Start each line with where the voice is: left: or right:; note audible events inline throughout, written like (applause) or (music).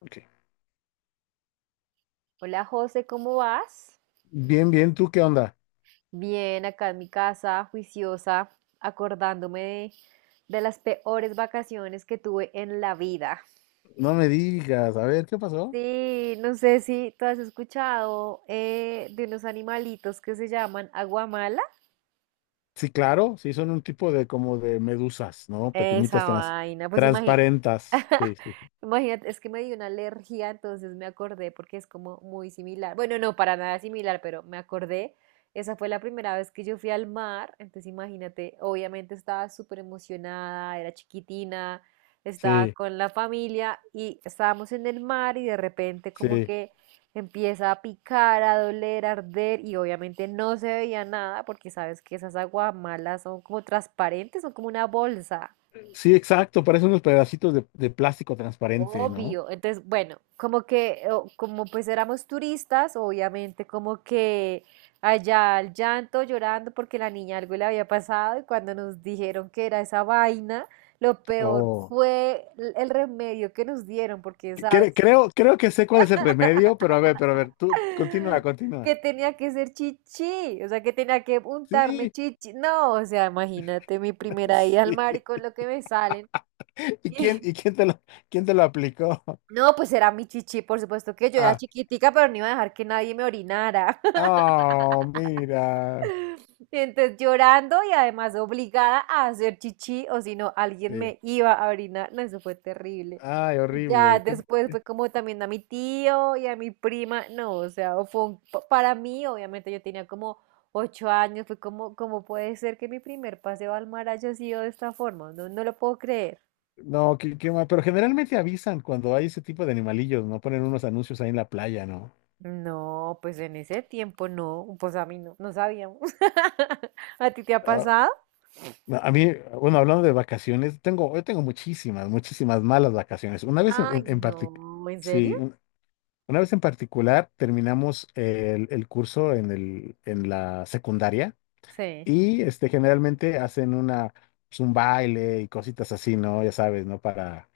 left: Ok.
right: Hola José, ¿cómo vas?
left: Bien, bien, ¿tú qué onda?
right: Bien, acá en mi casa, juiciosa, acordándome de las peores vacaciones que tuve en la vida.
left: No me digas, a ver, ¿qué pasó?
right: Sí, no sé si tú has escuchado de unos animalitos que se llaman aguamala.
left: Sí, claro, sí, son un tipo de como de medusas, ¿no?
right: Esa vaina, pues imagínate.
left: Transparentas. Sí, sí,
right: (laughs) Imagínate, es que me dio una alergia, entonces me acordé porque es como muy similar. Bueno, no, para nada similar, pero me acordé. Esa fue la primera vez que yo fui al mar, entonces imagínate, obviamente estaba súper emocionada, era chiquitina, estaba
left: sí,
right: con la familia y estábamos en el mar y de repente como
left: sí,
right: que empieza a picar, a doler, a arder y obviamente no se veía nada porque sabes que esas aguamalas son como transparentes, son como una bolsa.
left: sí, exacto, parecen unos pedacitos de plástico transparente, ¿no?
right: Obvio. Entonces, bueno, como que, como pues éramos turistas, obviamente como que allá al llanto, llorando porque la niña algo le había pasado y cuando nos dijeron que era esa vaina, lo peor
left: Oh,
right: fue el remedio que nos dieron, porque, ¿sabes?
left: creo que sé cuál es el remedio, pero a ver, tú continúa,
right: (laughs)
left: continúa.
right: Que tenía que ser chichi, o sea, que tenía que untarme
left: Sí,
right: chichi. No, o sea, imagínate mi
left: (laughs)
right: primera ida al
left: sí.
right: mar y con lo que me salen.
left: ¿Y
right: (laughs)
left: quién te lo aplicó? (laughs)
right: No, pues era mi chichi, por supuesto que yo era
left: Ah,
right: chiquitica, pero no iba a dejar que nadie me orinara.
left: oh, mira.
right: (laughs) Entonces llorando y además obligada a hacer chichi, o si no, alguien
left: Sí.
right: me iba a orinar. No, eso fue terrible.
left: Ay,
right: Y ya
left: horrible.
right: después fue como también a mi tío y a mi prima. No, o sea, para mí, obviamente yo tenía como ocho años, fue como, como puede ser que mi primer paseo al mar haya sido de esta forma? No, no lo puedo creer.
left: No, qué, qué mal. Pero generalmente avisan cuando hay ese tipo de animalillos, ¿no? Ponen unos anuncios ahí en la playa, ¿no?
right: No, pues en ese tiempo no, pues a mí no sabíamos. (laughs) ¿A ti te ha
left: Ah,
right: pasado?
left: no, a mí, bueno, hablando de vacaciones, tengo, yo tengo muchísimas, muchísimas malas vacaciones. Una vez
right: Ay,
left: en particular,
right: no, ¿en
left: sí,
right: serio?
left: una vez en particular terminamos el curso en el, en la secundaria.
right: Sí.
left: Y este, generalmente hacen una, pues, un baile y cositas así, ¿no? Ya sabes, ¿no? Para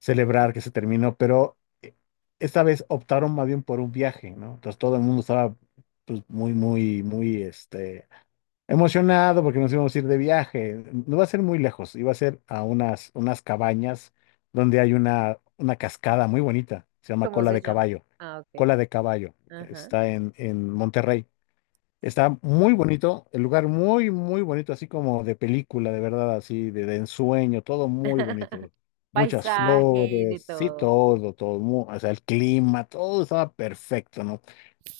left: celebrar que se terminó, pero esta vez optaron más bien por un viaje, ¿no? Entonces todo el mundo estaba pues, muy, muy, muy emocionado porque nos íbamos a ir de viaje. No va a ser muy lejos, iba a ser a unas, unas cabañas donde hay una cascada muy bonita, se llama
right: ¿Cómo se llama? Ah, ok.
left: Cola de Caballo,
right: Ajá.
left: está en Monterrey.
right: Sí.
left: Está muy bonito, el lugar muy, muy bonito, así como de película, de verdad, así de ensueño, todo muy bonito. Muchas
right: Paisaje, de
left: flores, sí,
right: todo.
left: todo, todo, o sea, el clima, todo estaba perfecto, ¿no?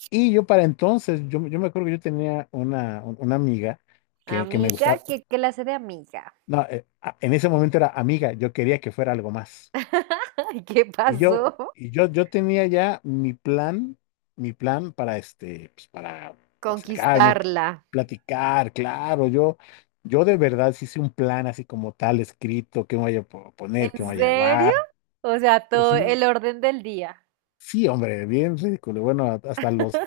left: Y yo para entonces, yo me acuerdo que yo tenía una, una amiga que me
right: Amiga,
left: gustaba,
right: ¿qué clase de amiga?
left: no, en ese momento era amiga, yo quería que fuera algo más.
right: (laughs) Ay, ¿qué pasó?
left: Y yo, yo tenía ya mi plan para pues, para
right: (laughs)
left: acercarme,
right: Conquistarla.
left: platicar, claro, yo de verdad sí hice un plan así como tal, escrito, qué me voy a poner, qué me
right: ¿En
left: voy a
right: serio?
left: llevar.
right: O sea,
left: Pues
right: todo
left: sí,
right: el orden del día.
left: sí, hombre, bien ridículo. Bueno, hasta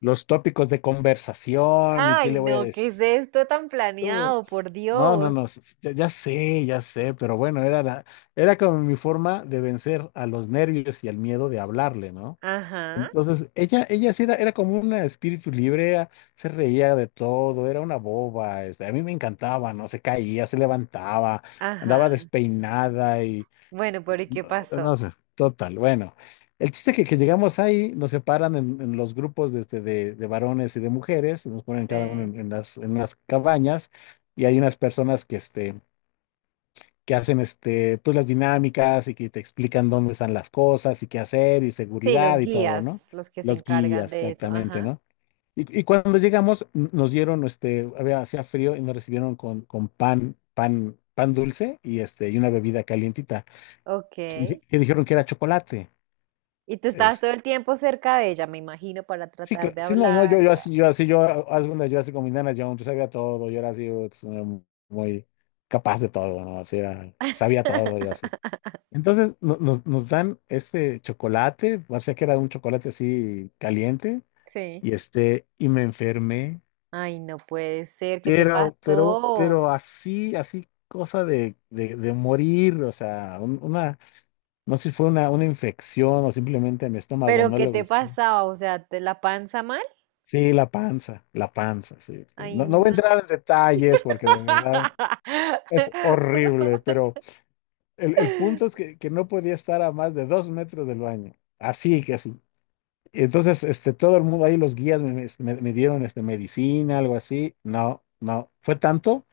left: los tópicos de conversación y qué
right: Ay,
left: le voy a
right: no, ¿qué es
left: decir.
right: esto tan
left: Todo.
right: planeado? Por
left: No, no, no,
right: Dios.
left: ya, ya sé, pero bueno, era la, era como mi forma de vencer a los nervios y al miedo de hablarle, ¿no?
right: Ajá,
left: Entonces, ella sí era, era como una espíritu libre, se reía de todo, era una boba, este, a mí me encantaba, ¿no? Se caía, se levantaba, andaba
right: ajá.
left: despeinada
right: Bueno, pero
left: y
right: ¿y qué
left: no, no
right: pasó?
left: sé, total, bueno. El chiste que llegamos ahí, nos separan en los grupos de, este, de varones y de mujeres, nos ponen cada uno
right: Sí.
left: en las cabañas y hay unas personas que, este, que hacen este, pues las dinámicas y que te explican dónde están las cosas y qué hacer y
right: Sí, los
left: seguridad y todo, ¿no?
right: guías, los que se
left: Los
right: encargan
left: guías,
right: de eso.
left: exactamente,
right: Ajá.
left: ¿no? Y cuando llegamos, nos dieron, este, había, hacía frío y nos recibieron con pan, pan, pan dulce y este, y una bebida calientita,
right: Ok.
left: que, que dijeron que era chocolate.
right: Y tú estabas
left: Este,
right: todo el tiempo cerca de ella, me imagino, para
left: sí,
right: tratar
left: que,
right: de
left: sí, no, no, yo,
right: hablar y
left: yo
right: tal.
left: así, yo así, yo, haz una, yo así como Indiana Jones, yo sabía todo, yo era así, uts, muy capaz de todo, ¿no? Así era, sabía todo, yo así. Entonces nos, nos dan este chocolate, parecía que era un chocolate así caliente,
right: Sí.
left: y este, y me enfermé,
right: Ay, no puede ser, ¿qué te pasó?
left: pero así, así cosa de morir, o sea, una, no sé si fue una infección o simplemente mi estómago
right: ¿Pero
left: no
right: qué
left: le
right: te
left: gustó.
right: pasaba? O sea, ¿te la panza mal?
left: Sí, la panza, sí, sí.
right: Ay,
left: No, no voy a
right: no.
left: entrar en detalles porque de verdad es horrible, pero el punto es que no podía estar a más de dos metros del baño, así que así. Entonces, este, todo el mundo, ahí los guías me, me dieron este, medicina, algo así. No, no, fue tanto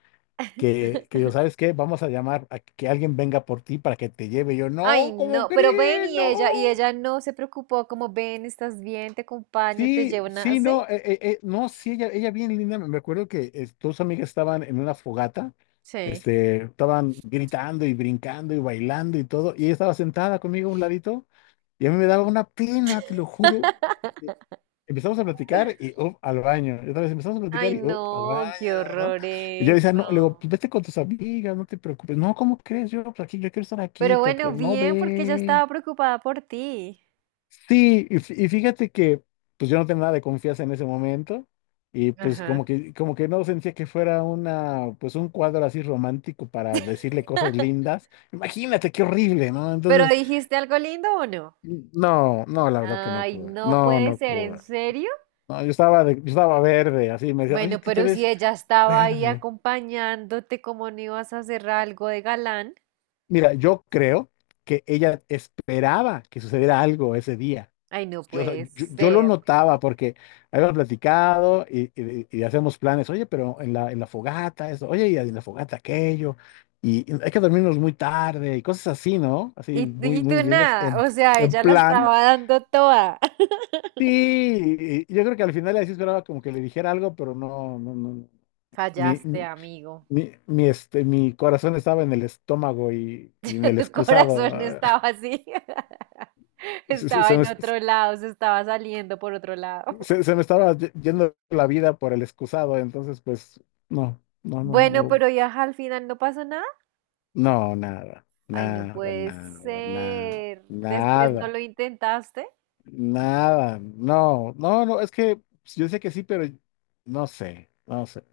left: que yo, ¿sabes qué? Vamos a llamar a que alguien venga por ti para que te lleve. Yo,
right: Ay,
left: no, ¿cómo
right: no. Pero ven
left: crees?
right: y
left: No.
right: ella no se preocupó, como ven, estás bien, te acompaño, te
left: Sí,
right: llevo una.
left: sí,
right: ¿Sí?
left: no, no, sí, ella bien linda. Me acuerdo que tus amigas estaban en una fogata,
right: Sí.
left: este, estaban gritando y brincando y bailando y todo, y ella estaba sentada conmigo a un ladito, y a mí me daba una pena, te lo juro. Empezamos a platicar y up al baño. Y otra vez empezamos a platicar
right: Ay,
left: y up al
right: no, qué
left: baño, ¿no?
right: horror
left: Y yo le decía, no, le digo,
right: eso.
left: pues vete con tus amigas, no te preocupes. No, ¿cómo crees? Yo, pues aquí, yo quiero estar aquí,
right: Pero bueno,
left: platicando. No
right: bien, porque yo
left: ve.
right: estaba preocupada por ti.
left: Sí, y, y fíjate que, pues yo no tenía nada de confianza en ese momento. Y pues
right: Ajá.
left: como que no sentía que fuera una, pues un cuadro así romántico para decirle cosas
right: (laughs)
left: lindas. Imagínate qué horrible, ¿no?
right: ¿Pero
left: Entonces,
right: dijiste algo lindo o no?
left: no, no, la verdad que no
right: Ay,
left: pude.
right: no
left: No,
right: puede
left: no
right: ser, ¿en
left: pude.
right: serio?
left: No, yo estaba, yo estaba verde, así me decía, oye,
right: Bueno,
left: tú te
right: pero si
left: ves
right: ella estaba ahí
left: verde.
right: acompañándote, ¿cómo no ibas a hacer algo de galán?
left: Mira, yo creo que ella esperaba que sucediera algo ese día.
right: Ay, no
left: Yo, o sea,
right: puede
left: yo lo
right: ser.
left: notaba porque habíamos platicado y, y hacemos planes, oye, pero en la fogata, eso, oye, y en la fogata aquello, y hay que dormirnos muy tarde, y cosas así, ¿no? Así
right: Y, tú-
left: muy,
right: y tú
left: muy lindas,
right: nada, o sea,
left: en
right: ella la
left: plan.
right: estaba dando toda. (laughs)
left: Sí, y yo creo que al final ella sí esperaba como que le dijera algo, pero no, no, no. mi,
right: Fallaste,
left: mi,
right: amigo.
left: mi corazón estaba en el estómago y en
right: (laughs)
left: el
right: Tu
left: excusado.
right: corazón
left: Ah,
right: estaba
left: (laughs)
right: así. (laughs)
left: Se, se-
right: Estaba
left: se me,
right: en otro lado, se estaba saliendo por otro lado.
left: se me estaba yendo la vida por el excusado, entonces pues no, no, no,
right: Bueno,
left: no,
right: pero ya al final no pasó nada.
left: no, nada,
right: Ay, no
left: nada,
right: puede
left: nada, nada,
right: ser. Después no
left: nada,
right: lo intentaste.
left: nada, no, no, no, es que yo sé que sí, pero no sé, no sé.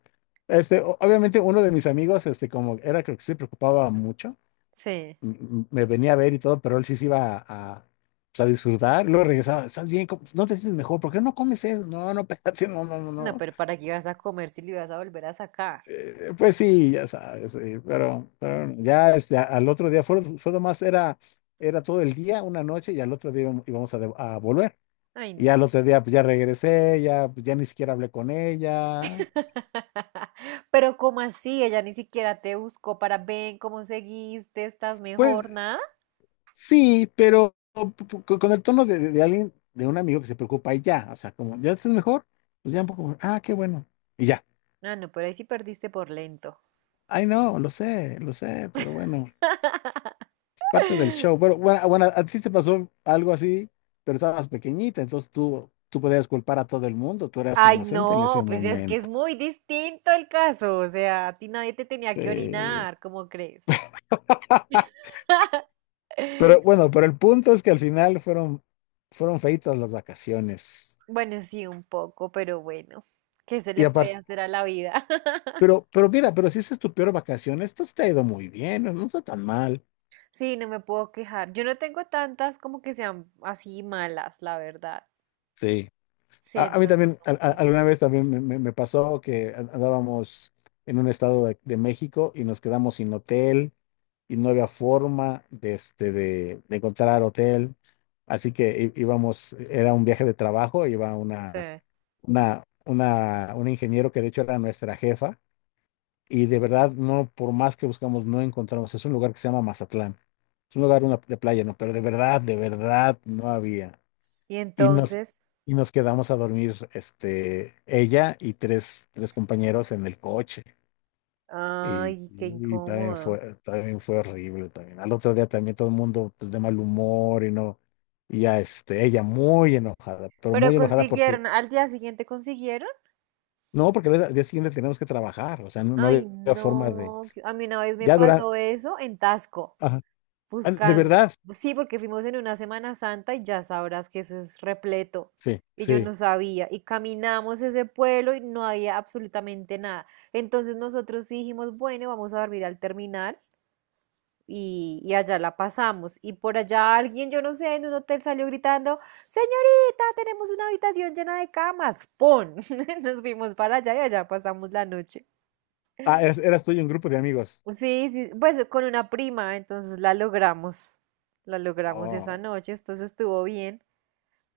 left: Este, obviamente uno de mis amigos, este, como era que se preocupaba mucho.
right: Sí.
left: Me venía a ver y todo, pero él sí se iba a, pues, a disfrutar. Luego regresaba, ¿estás bien? ¿No te sientes mejor? ¿Por qué no comes eso? No, no, (laughs) espérate, no, no, no,
right: No,
left: no.
right: pero ¿para qué ibas a comer si lo ibas a volver a sacar?
left: Pues sí, ya sabes, pero ya este, al otro día fue, fue nomás, era, era todo el día, una noche, y al otro día íbamos a, a volver.
right: Ay,
left: Y al
right: no.
left: otro día pues ya regresé, ya, pues, ya ni siquiera hablé con ella.
right: (laughs) Pero ¿cómo así? Ella ni siquiera te buscó para ven cómo seguiste, estás
left: Pues
right: mejor, nada.
left: sí, pero con el tono de, de alguien, de un amigo que se preocupa y ya, o sea, como, ¿ya estás mejor? Pues ya un poco, ah, qué bueno, y ya.
right: Ah, no, pero ahí sí perdiste por lento.
left: Ay, no, lo sé, pero bueno,
right: (laughs)
left: es parte del show. Pero bueno, ah, bueno, a ti te pasó algo así, pero estabas pequeñita, entonces tú podías culpar a todo el mundo, tú eras
right: Ay,
left: inocente en
right: no,
left: ese
right: pues es que es
left: momento.
right: muy distinto el caso. O sea, a ti nadie te tenía que
left: Sí.
right: orinar, ¿cómo crees?
left: (laughs)
right: (laughs)
left: Pero bueno, pero el punto es que al final fueron, fueron feitas las vacaciones.
right: Bueno, sí, un poco, pero bueno, ¿qué se
left: Y
right: le puede
left: aparte,
right: hacer a la vida? (laughs)
left: pero mira, pero si esa es tu peor vacación, esto sí te ha ido muy bien, no no está tan mal.
right: Sí, no me puedo quejar. Yo no tengo tantas como que sean así malas, la verdad.
left: Sí.
right: Sí,
left: A mí
right: entonces
left: también,
right: no me quejo.
left: alguna vez también me, me pasó que andábamos en un estado de México y nos quedamos sin hotel y no había forma de, este, de encontrar hotel. Así que íbamos, era un viaje de trabajo, iba
right: Sí.
left: una, un ingeniero que de hecho era nuestra jefa. Y de verdad, no, por más que buscamos, no encontramos. Es un lugar que se llama Mazatlán. Es un lugar de playa, ¿no? Pero de verdad, no había.
right: Y
left: Y nos,
right: entonces,
left: y nos quedamos a dormir, este, ella y tres, tres compañeros en el coche.
right: ay, qué
left: Y
right: incómodo.
left: también fue horrible también. Al otro día también todo el mundo, pues, de mal humor y no. Y ya, este, ella muy enojada, pero
right: Pero
left: muy enojada porque,
right: consiguieron, al día siguiente consiguieron.
left: no, porque al día siguiente tenemos que trabajar. O sea, no, no había
right: Ay,
left: forma de,
right: no. A mí una vez me
left: ya durante,
right: pasó eso en Tasco.
left: de
right: Buscando.
left: verdad.
right: Sí, porque fuimos en una Semana Santa y ya sabrás que eso es repleto.
left: Sí,
right: Y yo
left: sí.
right: no sabía. Y caminamos ese pueblo y no había absolutamente nada. Entonces nosotros sí dijimos, bueno, vamos a dormir al terminal y allá la pasamos. Y por allá alguien, yo no sé, en un hotel salió gritando, señorita, tenemos una habitación llena de camas. ¡Pon! (laughs) Nos fuimos para allá y allá pasamos la noche.
left: Ah, eras, eras tú y un grupo de amigos.
right: Sí, sí, pues con una prima, entonces la logramos esa
left: Oh,
right: noche, entonces estuvo bien,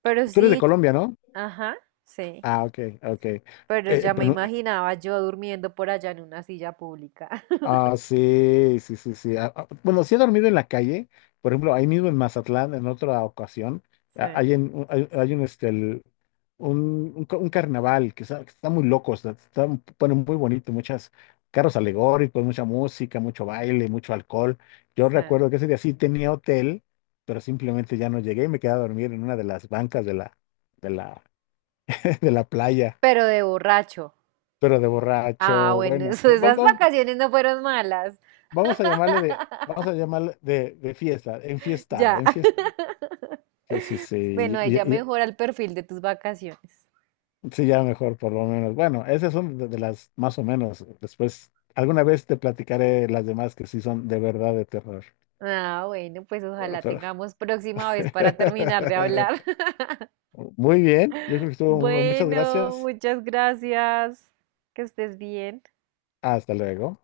right: pero
left: tú eres de
right: sí,
left: Colombia, ¿no?
right: ajá, sí,
left: Ah, ok, ok.
right: pero ya me
left: Pero,
right: imaginaba yo durmiendo por allá en una silla pública, (laughs)
left: ah, sí, sí, sí, sí. Ah, ah, bueno, sí he dormido en la calle, por ejemplo, ahí mismo en Mazatlán, en otra ocasión, ah,
right: sí,
left: hay, hay, hay un, este, un un carnaval que está muy loco, está, está, bueno, muy bonito, muchas carros alegóricos, mucha música, mucho baile, mucho alcohol. Yo
right: sí,
left: recuerdo que ese día sí tenía hotel, pero simplemente ya no llegué y me quedé a dormir en una de las bancas de la, (laughs) de la playa,
right: pero de borracho.
left: pero de borracho,
right: Ah, bueno, (laughs)
left: bueno,
right: esas
left: vamos
right: vacaciones no fueron malas.
left: vamos a llamarle de, vamos a
right: (laughs)
left: llamarle de fiesta, enfiestado,
right: Ya.
left: enfiestado.
right: (laughs)
left: Sí, sí, sí,
right: Bueno, ahí ya
left: y- y-
right: mejora el perfil de tus vacaciones.
left: sí, ya mejor por lo menos. Bueno, esas son de las más o menos. Después, alguna vez te platicaré las demás que sí son de verdad de terror.
right: Ah, bueno, pues
left: Bueno,
right: ojalá
left: pero-
right: tengamos próxima vez para terminar de hablar.
left: (laughs) Muy bien, yo creo que estuvo, muchas
right: Bueno,
left: gracias.
right: muchas gracias. Que estés bien.
left: Hasta luego.